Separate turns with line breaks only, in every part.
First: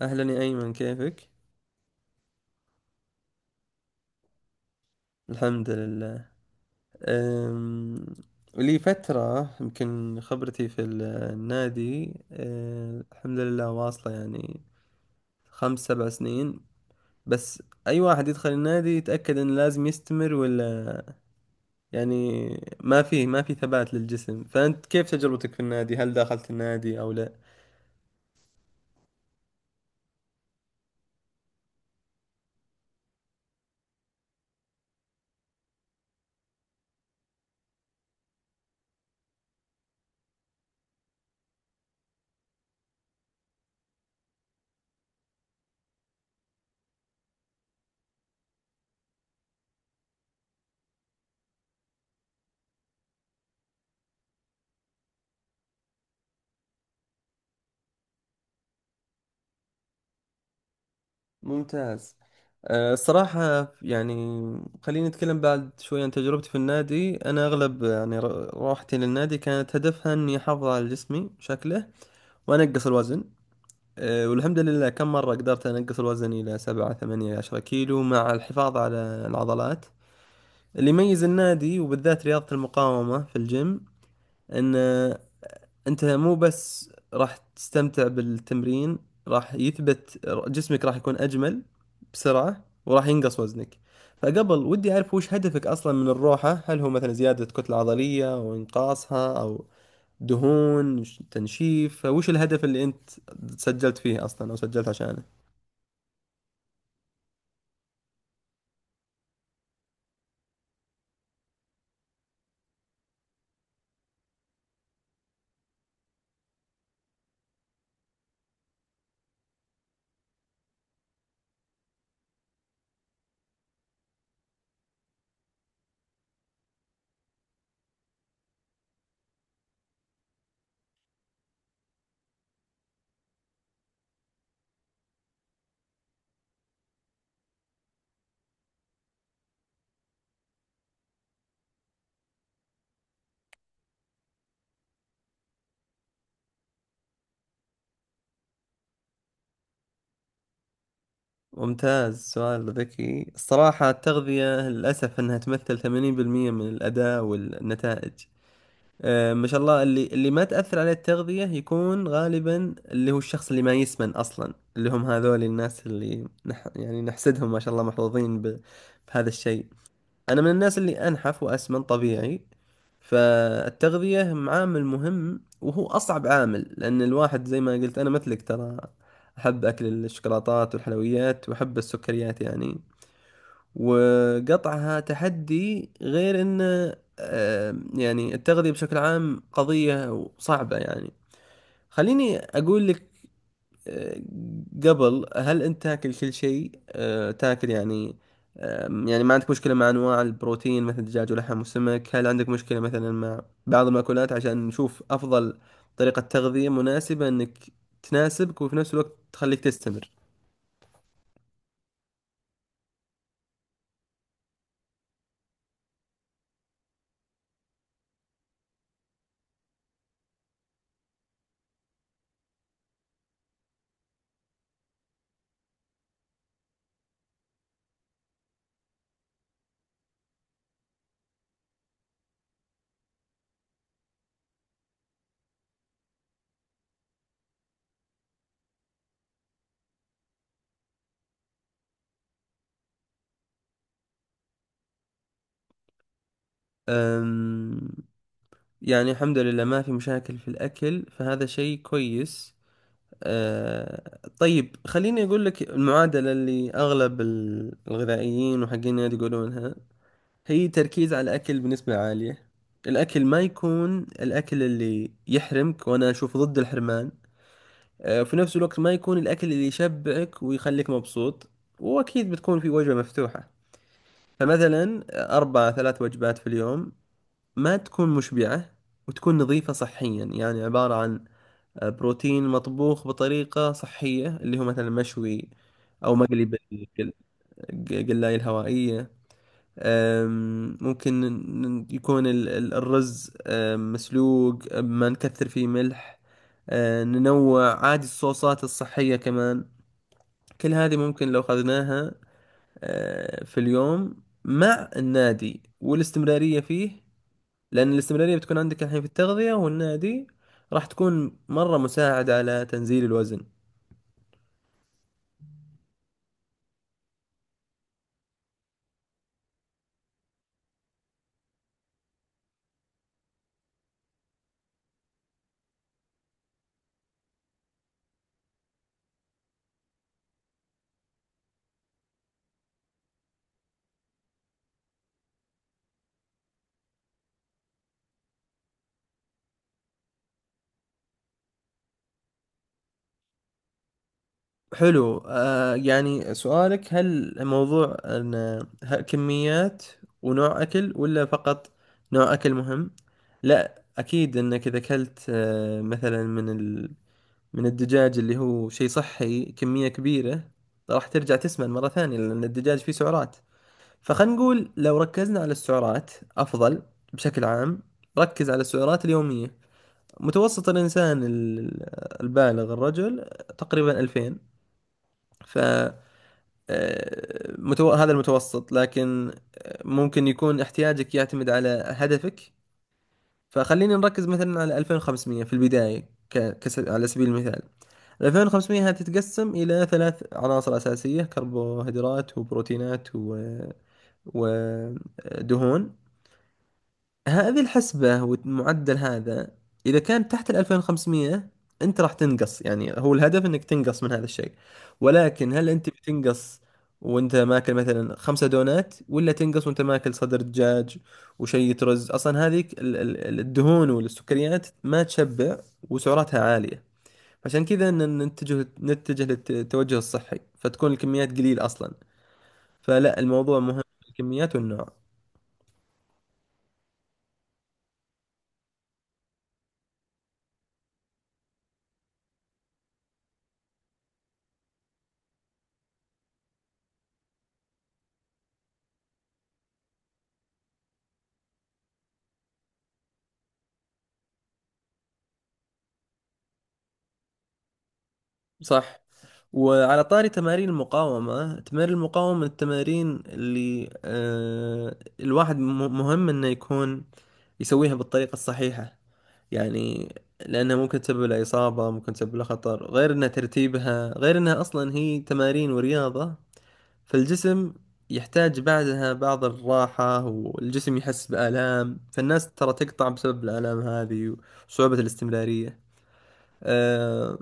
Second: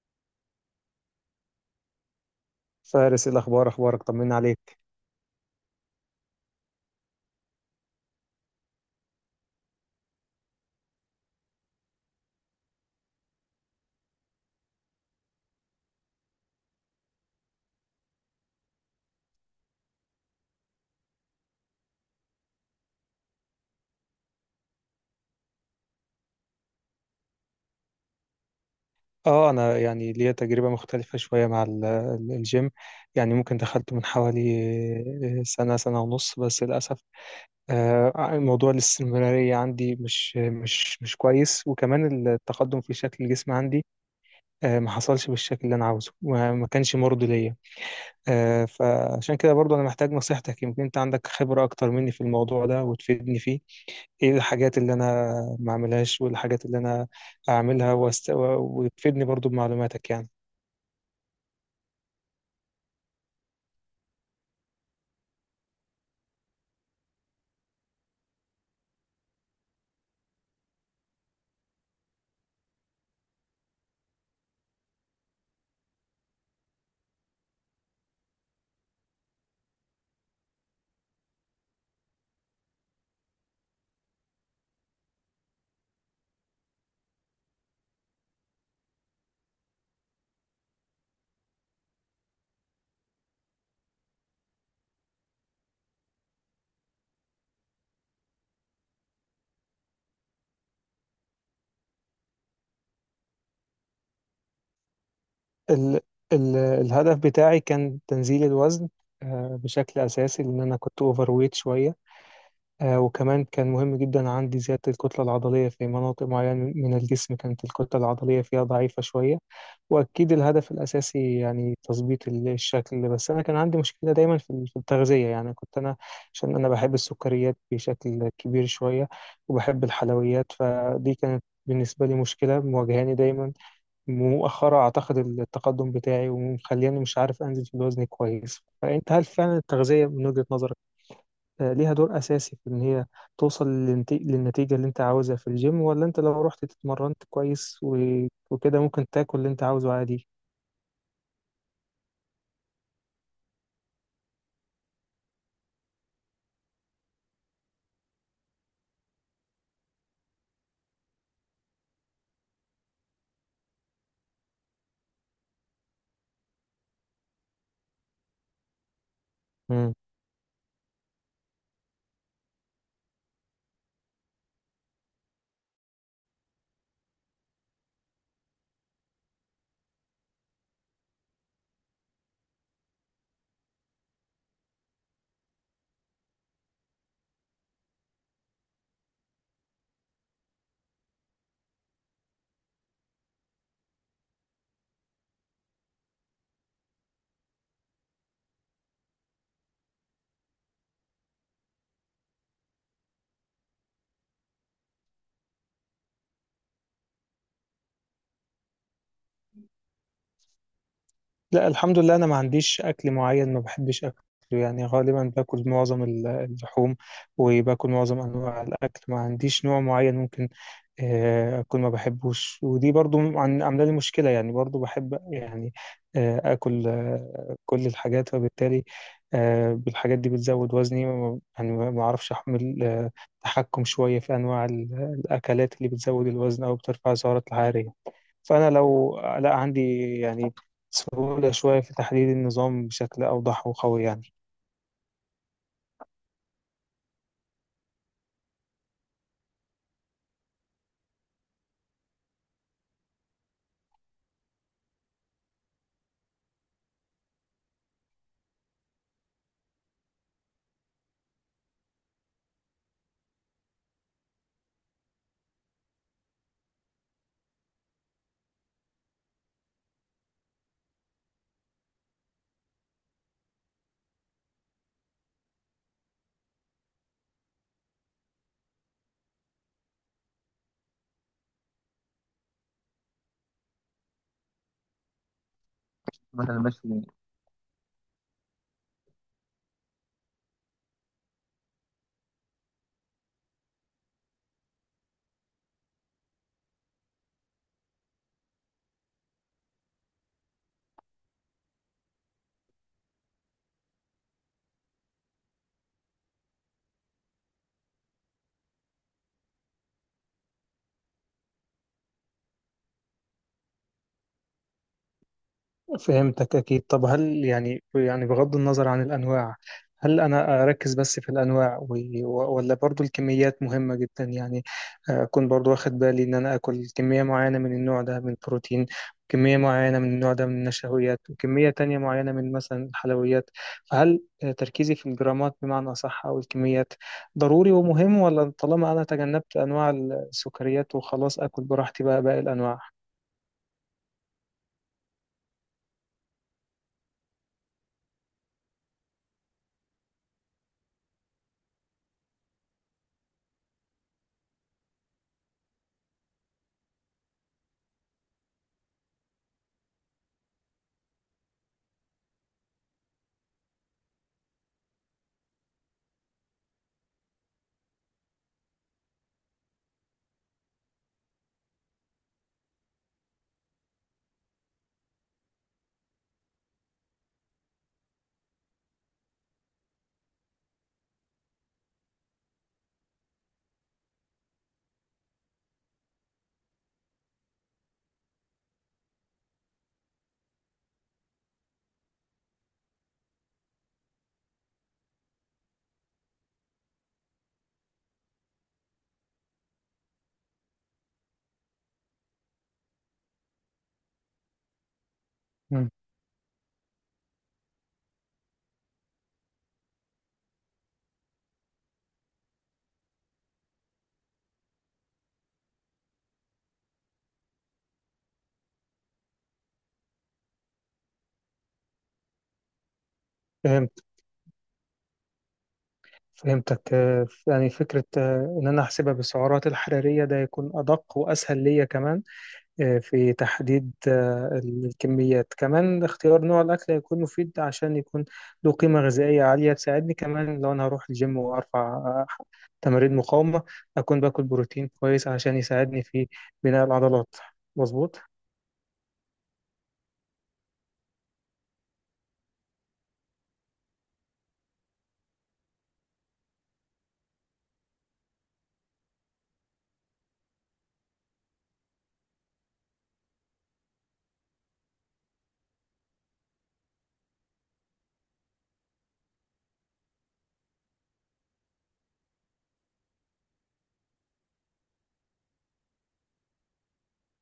أهلا يا أيمن، كيفك؟
فارس، إيه الأخبار؟ أخبارك؟ طمنا عليك.
الحمد لله. أم... لي فترة يمكن خبرتي في النادي، الحمد لله واصلة، يعني خمس سبع سنين. بس أي واحد يدخل النادي يتأكد إنه لازم يستمر، ولا يعني ما في ثبات للجسم. فأنت كيف تجربتك في النادي؟ هل دخلت النادي أو لا؟
أنا يعني ليا تجربة مختلفة شوية مع الجيم. يعني ممكن دخلته من حوالي سنة، سنة ونص. بس للأسف، موضوع الاستمرارية عندي مش كويس، وكمان التقدم في شكل الجسم عندي ما حصلش بالشكل اللي أنا عاوزه، وما ما كانش مرضي ليا. فعشان كده برضو أنا محتاج نصيحتك، يمكن أنت عندك خبرة أكتر مني في الموضوع ده وتفيدني فيه. ايه الحاجات اللي انا ما اعملهاش، وايه الحاجات اللي انا اعملها وتفيدني برضو بمعلوماتك يعني.
ممتاز. الصراحة يعني خليني أتكلم بعد شوي عن تجربتي في النادي. أنا أغلب يعني روحتي للنادي كانت هدفها إني أحافظ على جسمي شكله وأنقص الوزن. والحمد لله كم مرة قدرت أنقص الوزن إلى سبعة ثمانية عشرة كيلو مع الحفاظ على العضلات. اللي يميز النادي وبالذات رياضة المقاومة في الجيم إن انت مو بس راح تستمتع بالتمرين، راح يثبت جسمك، راح يكون اجمل بسرعة، وراح ينقص وزنك. فقبل، ودي اعرف وش هدفك اصلا من الروحة. هل هو مثلا زيادة كتلة عضلية او انقاصها او دهون، تنشيف؟ فوش الهدف اللي انت سجلت فيه اصلا او سجلت عشانه؟
ال... الهدف بتاعي كان تنزيل الوزن بشكل اساسي، لان انا كنت اوفر ويت شوية. وكمان كان مهم جدا عندي زيادة الكتلة العضلية في مناطق معينة من الجسم كانت الكتلة العضلية فيها ضعيفة شوية. وأكيد الهدف الأساسي يعني تظبيط الشكل، بس أنا كان عندي مشكلة دايما في في التغذية. يعني كنت أنا، عشان أنا بحب السكريات بشكل كبير شوية وبحب الحلويات، فدي كانت بالنسبة لي مشكلة مواجهاني دايما مؤخرة أعتقد التقدم بتاعي ومخليني مش عارف أنزل في الوزن كويس. فأنت هل فعلا التغذية من وجهة نظرك ليها دور أساسي في إن هي توصل للنتيجة اللي أنت عاوزها في الجيم؟ ولا أنت لو رحت اتمرنت كويس وكده ممكن تاكل اللي أنت عاوزه عادي؟
ممتاز، سؤال ذكي. الصراحة التغذية للأسف أنها تمثل 80% من الأداء والنتائج. ما شاء الله، اللي ما تأثر عليه التغذية يكون غالبا اللي هو الشخص اللي ما يسمن أصلا، اللي هم هذول الناس اللي يعني نحسدهم، ما شاء الله، محظوظين بهذا الشيء.
مم.
أنا من الناس اللي أنحف وأسمن طبيعي، فالتغذية عامل مهم، وهو أصعب عامل، لأن الواحد زي ما قلت أنا مثلك، ترى أحب أكل الشوكولاتات والحلويات وأحب السكريات يعني، وقطعها تحدي. غير انه يعني التغذية بشكل عام قضية صعبة يعني. خليني اقول لك، آه، قبل، هل انت تاكل كل شيء؟ تاكل يعني، يعني ما عندك مشكلة مع انواع البروتين مثل الدجاج ولحم وسمك؟ هل عندك مشكلة مثلا مع بعض المأكولات عشان نشوف افضل طريقة تغذية مناسبة انك تناسبك، وفي نفس الوقت تخليك تستمر؟
لا، الحمد لله انا ما عنديش اكل معين ما بحبش اكله. يعني غالبا باكل معظم اللحوم، وباكل معظم انواع الاكل. ما عنديش نوع معين ممكن اكون ما بحبوش، ودي برضو عامله لي مشكله. يعني برضو بحب يعني اكل كل الحاجات، فبالتالي بالحاجات دي بتزود وزني، يعني ما اعرفش احمل، تحكم شويه في انواع الاكلات اللي بتزود الوزن او بترفع السعرات الحراريه. فأنا لو لا عندي يعني سهولة شوية في تحليل النظام بشكل أوضح وقوي يعني.
أم، يعني الحمد لله ما في مشاكل في الأكل، فهذا شيء كويس. آه، طيب خليني أقول لك المعادلة اللي أغلب الغذائيين وحقين النادي يقولونها. هي تركيز على الأكل بنسبة عالية، الأكل ما يكون الأكل اللي يحرمك، وأنا أشوف ضد الحرمان. آه، في نفس الوقت ما يكون الأكل اللي يشبعك ويخليك مبسوط، وأكيد بتكون في وجبة مفتوحة. فمثلا أربع ثلاث وجبات في اليوم، ما تكون مشبعة، وتكون نظيفة صحيا، يعني عبارة عن بروتين مطبوخ بطريقة صحية، اللي هو مثلا مشوي أو مقلي
مثلا ماشي.
بالقلاية الهوائية. ممكن يكون الرز مسلوق، ما نكثر فيه ملح. ننوع عادي، الصوصات الصحية كمان. كل هذه ممكن لو أخذناها في اليوم مع النادي والاستمرارية فيه، لأن الاستمرارية بتكون عندك الحين في التغذية والنادي، راح تكون مرة مساعدة على تنزيل الوزن.
فهمتك أكيد. طب هل يعني يعني بغض النظر عن الأنواع، هل أنا أركز بس في الأنواع ولا برضو الكميات مهمة جدا؟ يعني أكون برضو واخد بالي إن أنا أكل كمية معينة من النوع ده من البروتين، وكمية معينة من النوع ده من النشويات، وكمية تانية معينة من مثلا الحلويات. فهل تركيزي في الجرامات بمعنى أصح أو الكميات ضروري ومهم، ولا طالما أنا تجنبت أنواع السكريات وخلاص أكل براحتي بقى باقي الأنواع؟
حلو. آه، يعني سؤالك هل موضوع أن كميات ونوع أكل، ولا فقط نوع أكل مهم؟ لا، أكيد أنك إذا أكلت آه مثلا من الدجاج، اللي هو شيء صحي، كمية كبيرة، راح ترجع تسمن مرة ثانية، لأن الدجاج فيه سعرات. فخلينا نقول لو ركزنا على السعرات أفضل بشكل عام. ركز على السعرات اليومية. متوسط الإنسان البالغ، الرجل، تقريبا 2000. ف هذا المتوسط، لكن آه، ممكن يكون احتياجك يعتمد على هدفك. فخلينا نركز مثلا على 2500 في البداية، على سبيل المثال. 2500 هذه تتقسم إلى ثلاث عناصر أساسية: كربوهيدرات وبروتينات ودهون. هذه الحسبة والمعدل هذا، إذا كان تحت ال 2500، أنت راح تنقص. يعني هو الهدف أنك تنقص من هذا الشيء. ولكن هل أنت
مم.
بتنقص وأنت ماكل مثلا 5 دونات، ولا تنقص وأنت ماكل صدر دجاج وشيء رز؟ أصلا هذيك الدهون والسكريات ما تشبع، وسعراتها عالية، عشان كذا نتجه للتوجه الصحي، فتكون الكميات قليل أصلا. فلا، الموضوع مهم،
فهمتك.
الكميات والنوع.
يعني فكرة إن أنا أحسبها بالسعرات الحرارية ده يكون أدق وأسهل ليا، كمان في تحديد الكميات. كمان اختيار نوع الأكل هيكون مفيد عشان يكون له قيمة غذائية عالية تساعدني، كمان لو أنا هروح الجيم وأرفع تمارين مقاومة أكون باكل بروتين كويس عشان يساعدني في بناء العضلات. مظبوط.
صح. وعلى طاري تمارين المقاومة، تمارين المقاومة من التمارين اللي آه الواحد مهم انه يكون يسويها بالطريقة الصحيحة، يعني لأنها ممكن تسبب له إصابة، ممكن تسبب له خطر، غير أنها ترتيبها، غير أنها أصلا هي تمارين ورياضة، فالجسم يحتاج بعدها بعض الراحة، والجسم يحس بآلام، فالناس ترى تقطع بسبب الآلام هذه وصعوبة الاستمرارية. آه،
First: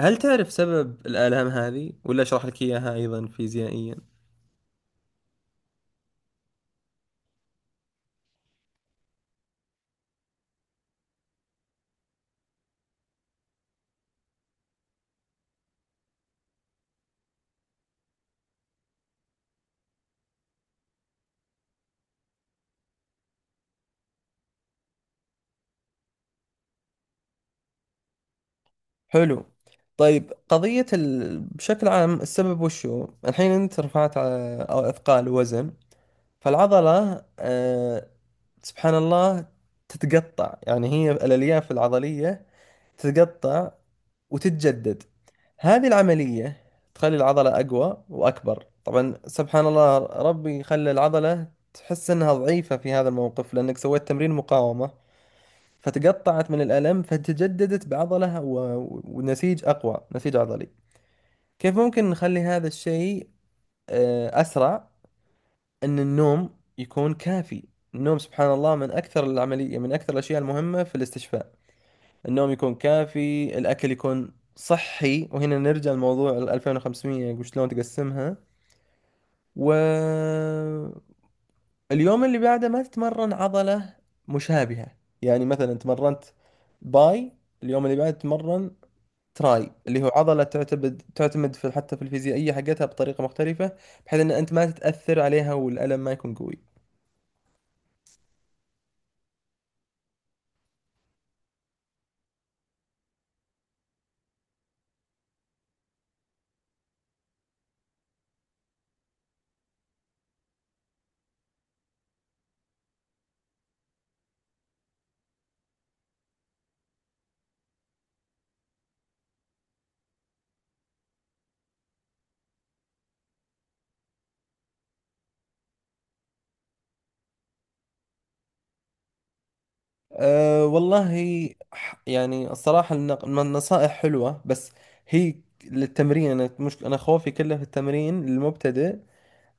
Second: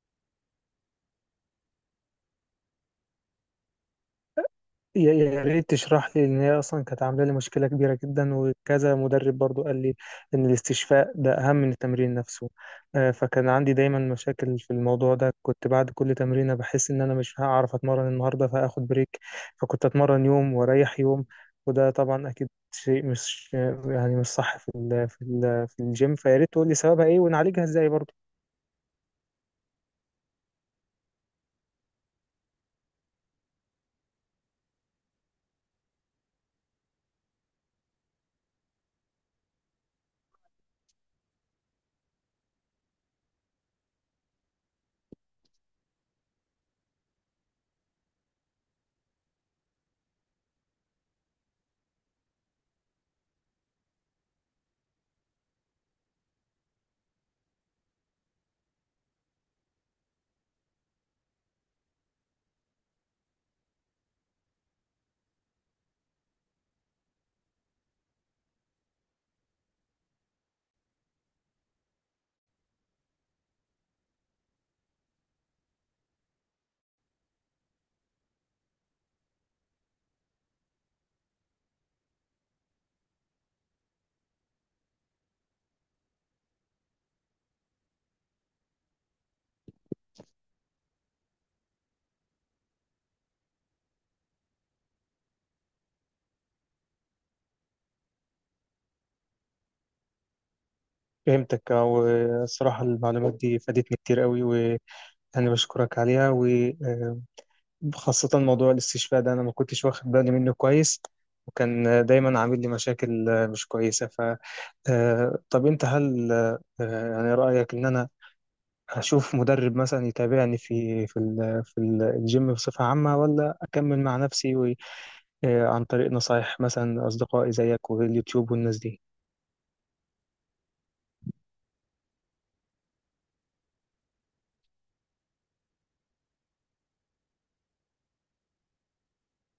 هل تعرف سبب الآلام هذه، ولا أشرح لك إياها أيضا فيزيائيا؟
يا ريت تشرح لي، ان هي اصلا كانت عامله لي مشكله كبيره جدا، وكذا مدرب برضو قال لي ان الاستشفاء ده اهم من التمرين نفسه. فكان عندي دايما مشاكل في الموضوع ده، كنت بعد كل تمرينه بحس ان انا مش هعرف اتمرن النهارده فاخد بريك، فكنت اتمرن يوم واريح يوم. وده طبعا اكيد شيء مش يعني مش صح في ال في ال في الجيم. فيا ريت تقول لي سببها ايه ونعالجها ازاي برضو.
حلو. طيب، قضية بشكل عام السبب وشو الحين؟ أنت رفعت أو أثقال وزن، فالعضلة سبحان الله تتقطع، يعني هي الألياف العضلية تتقطع وتتجدد. هذه العملية تخلي العضلة أقوى وأكبر. طبعا سبحان الله، ربي خلى العضلة تحس أنها ضعيفة في هذا الموقف لأنك سويت تمرين مقاومة، فتقطعت من الألم، فتجددت بعضلة ونسيج أقوى، نسيج عضلي. كيف ممكن نخلي هذا الشيء أسرع؟ أن النوم يكون كافي. النوم سبحان الله من أكثر الأشياء المهمة في الاستشفاء. النوم يكون كافي، الأكل يكون صحي، وهنا نرجع لموضوع ال 2500 وشلون تقسمها. واليوم اللي بعده ما تتمرن عضلة مشابهة، يعني مثلا تمرنت باي، اليوم اللي بعده تتمرن تراي، اللي هو عضلة تعتمد في، حتى في الفيزيائية حقتها، بطريقة مختلفة، بحيث ان انت ما تتأثر عليها والألم ما يكون قوي.
فهمتك. والصراحه المعلومات دي فادتني كتير قوي، و انا بشكرك عليها، و خاصة موضوع الاستشفاء ده أنا ما كنتش واخد بالي منه كويس وكان دايما عامل لي مشاكل مش كويسة. طب أنت هل يعني رأيك إن أنا أشوف مدرب مثلا يتابعني في الجيم بصفة عامة، ولا أكمل مع نفسي عن طريق نصايح مثلا أصدقائي زيك واليوتيوب والناس دي؟
أه والله، يعني الصراحة النصائح حلوة، بس هي للتمرين. انا مش انا خوفي كله في التمرين المبتدئ.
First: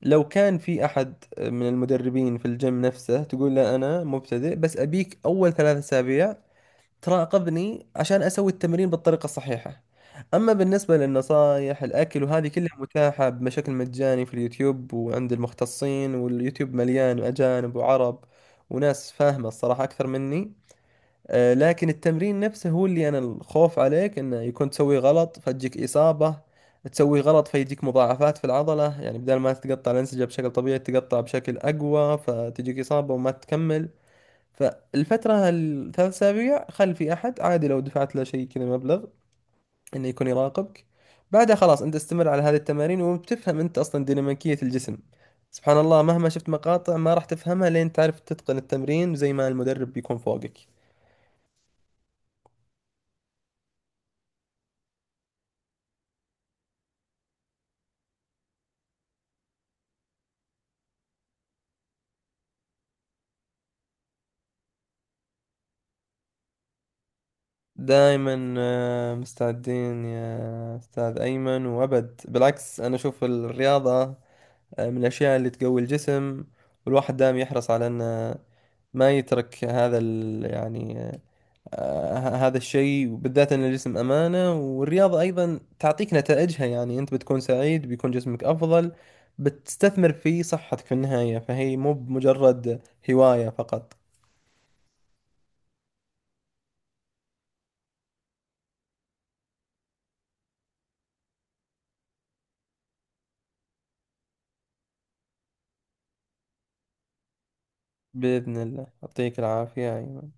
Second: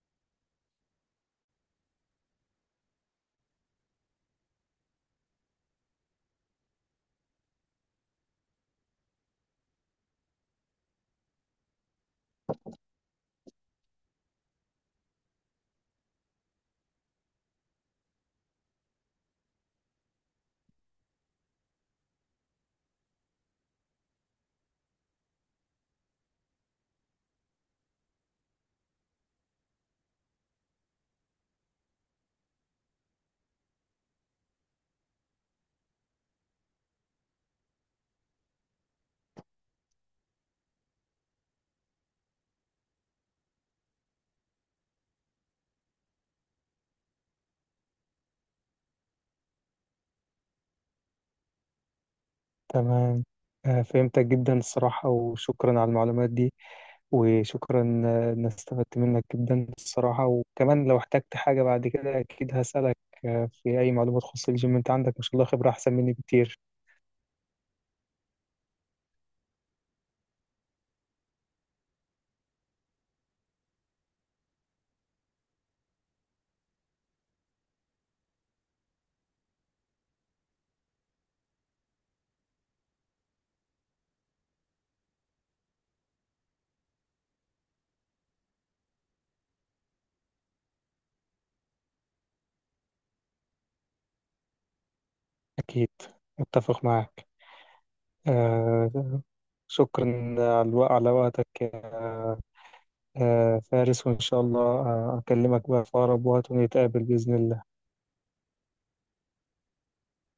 لو كان في احد من المدربين في الجيم نفسه، تقول له انا مبتدئ، بس ابيك اول 3 اسابيع تراقبني عشان أسوي التمرين بالطريقة الصحيحة. أما بالنسبة للنصايح، الأكل وهذه كلها متاحة بشكل مجاني في اليوتيوب وعند المختصين، واليوتيوب مليان أجانب وعرب وناس فاهمة الصراحة أكثر مني. آه، لكن التمرين نفسه هو اللي أنا الخوف عليك إنه يكون تسوي غلط فتجيك إصابة، تسوي غلط فيجيك مضاعفات في العضلة، يعني بدل ما تتقطع الأنسجة بشكل طبيعي تتقطع بشكل أقوى فتجيك إصابة وما تكمل. فالفترة ال 3 أسابيع، خل في أحد عادي، لو دفعت له شيء كذا مبلغ إنه يكون يراقبك. بعدها خلاص أنت استمر على هذه التمارين، وبتفهم أنت أصلا ديناميكية الجسم. سبحان الله، مهما شفت مقاطع ما راح تفهمها لين تعرف تتقن التمرين زي ما المدرب بيكون فوقك.
تمام. فهمتك جدا الصراحة، وشكرا على المعلومات دي. وشكرا إن استفدت منك جدا الصراحة. وكمان لو احتجت حاجة بعد كده أكيد هسألك في أي معلومة تخص الجيم. أنت عندك ما شاء الله خبرة أحسن مني بكتير.
دائما آه، مستعدين يا أستاذ أيمن، وأبد بالعكس. أنا أشوف الرياضة آه، من الأشياء اللي تقوي الجسم، والواحد دائما يحرص على أنه ما يترك هذا ال يعني آه، آه، هذا الشيء. وبالذات ان الجسم امانه، والرياضه ايضا تعطيك نتائجها، يعني انت بتكون سعيد، بيكون جسمك افضل، بتستثمر في صحتك في النهايه، فهي مو بمجرد هوايه فقط.
أكيد، أتفق معك. آه، شكرا على الوقت على وقتك يا فارس. وإن شاء الله أكلمك بقى في أقرب وقت، ونتقابل بإذن الله.
باذن الله، يعطيك العافيه أيمن.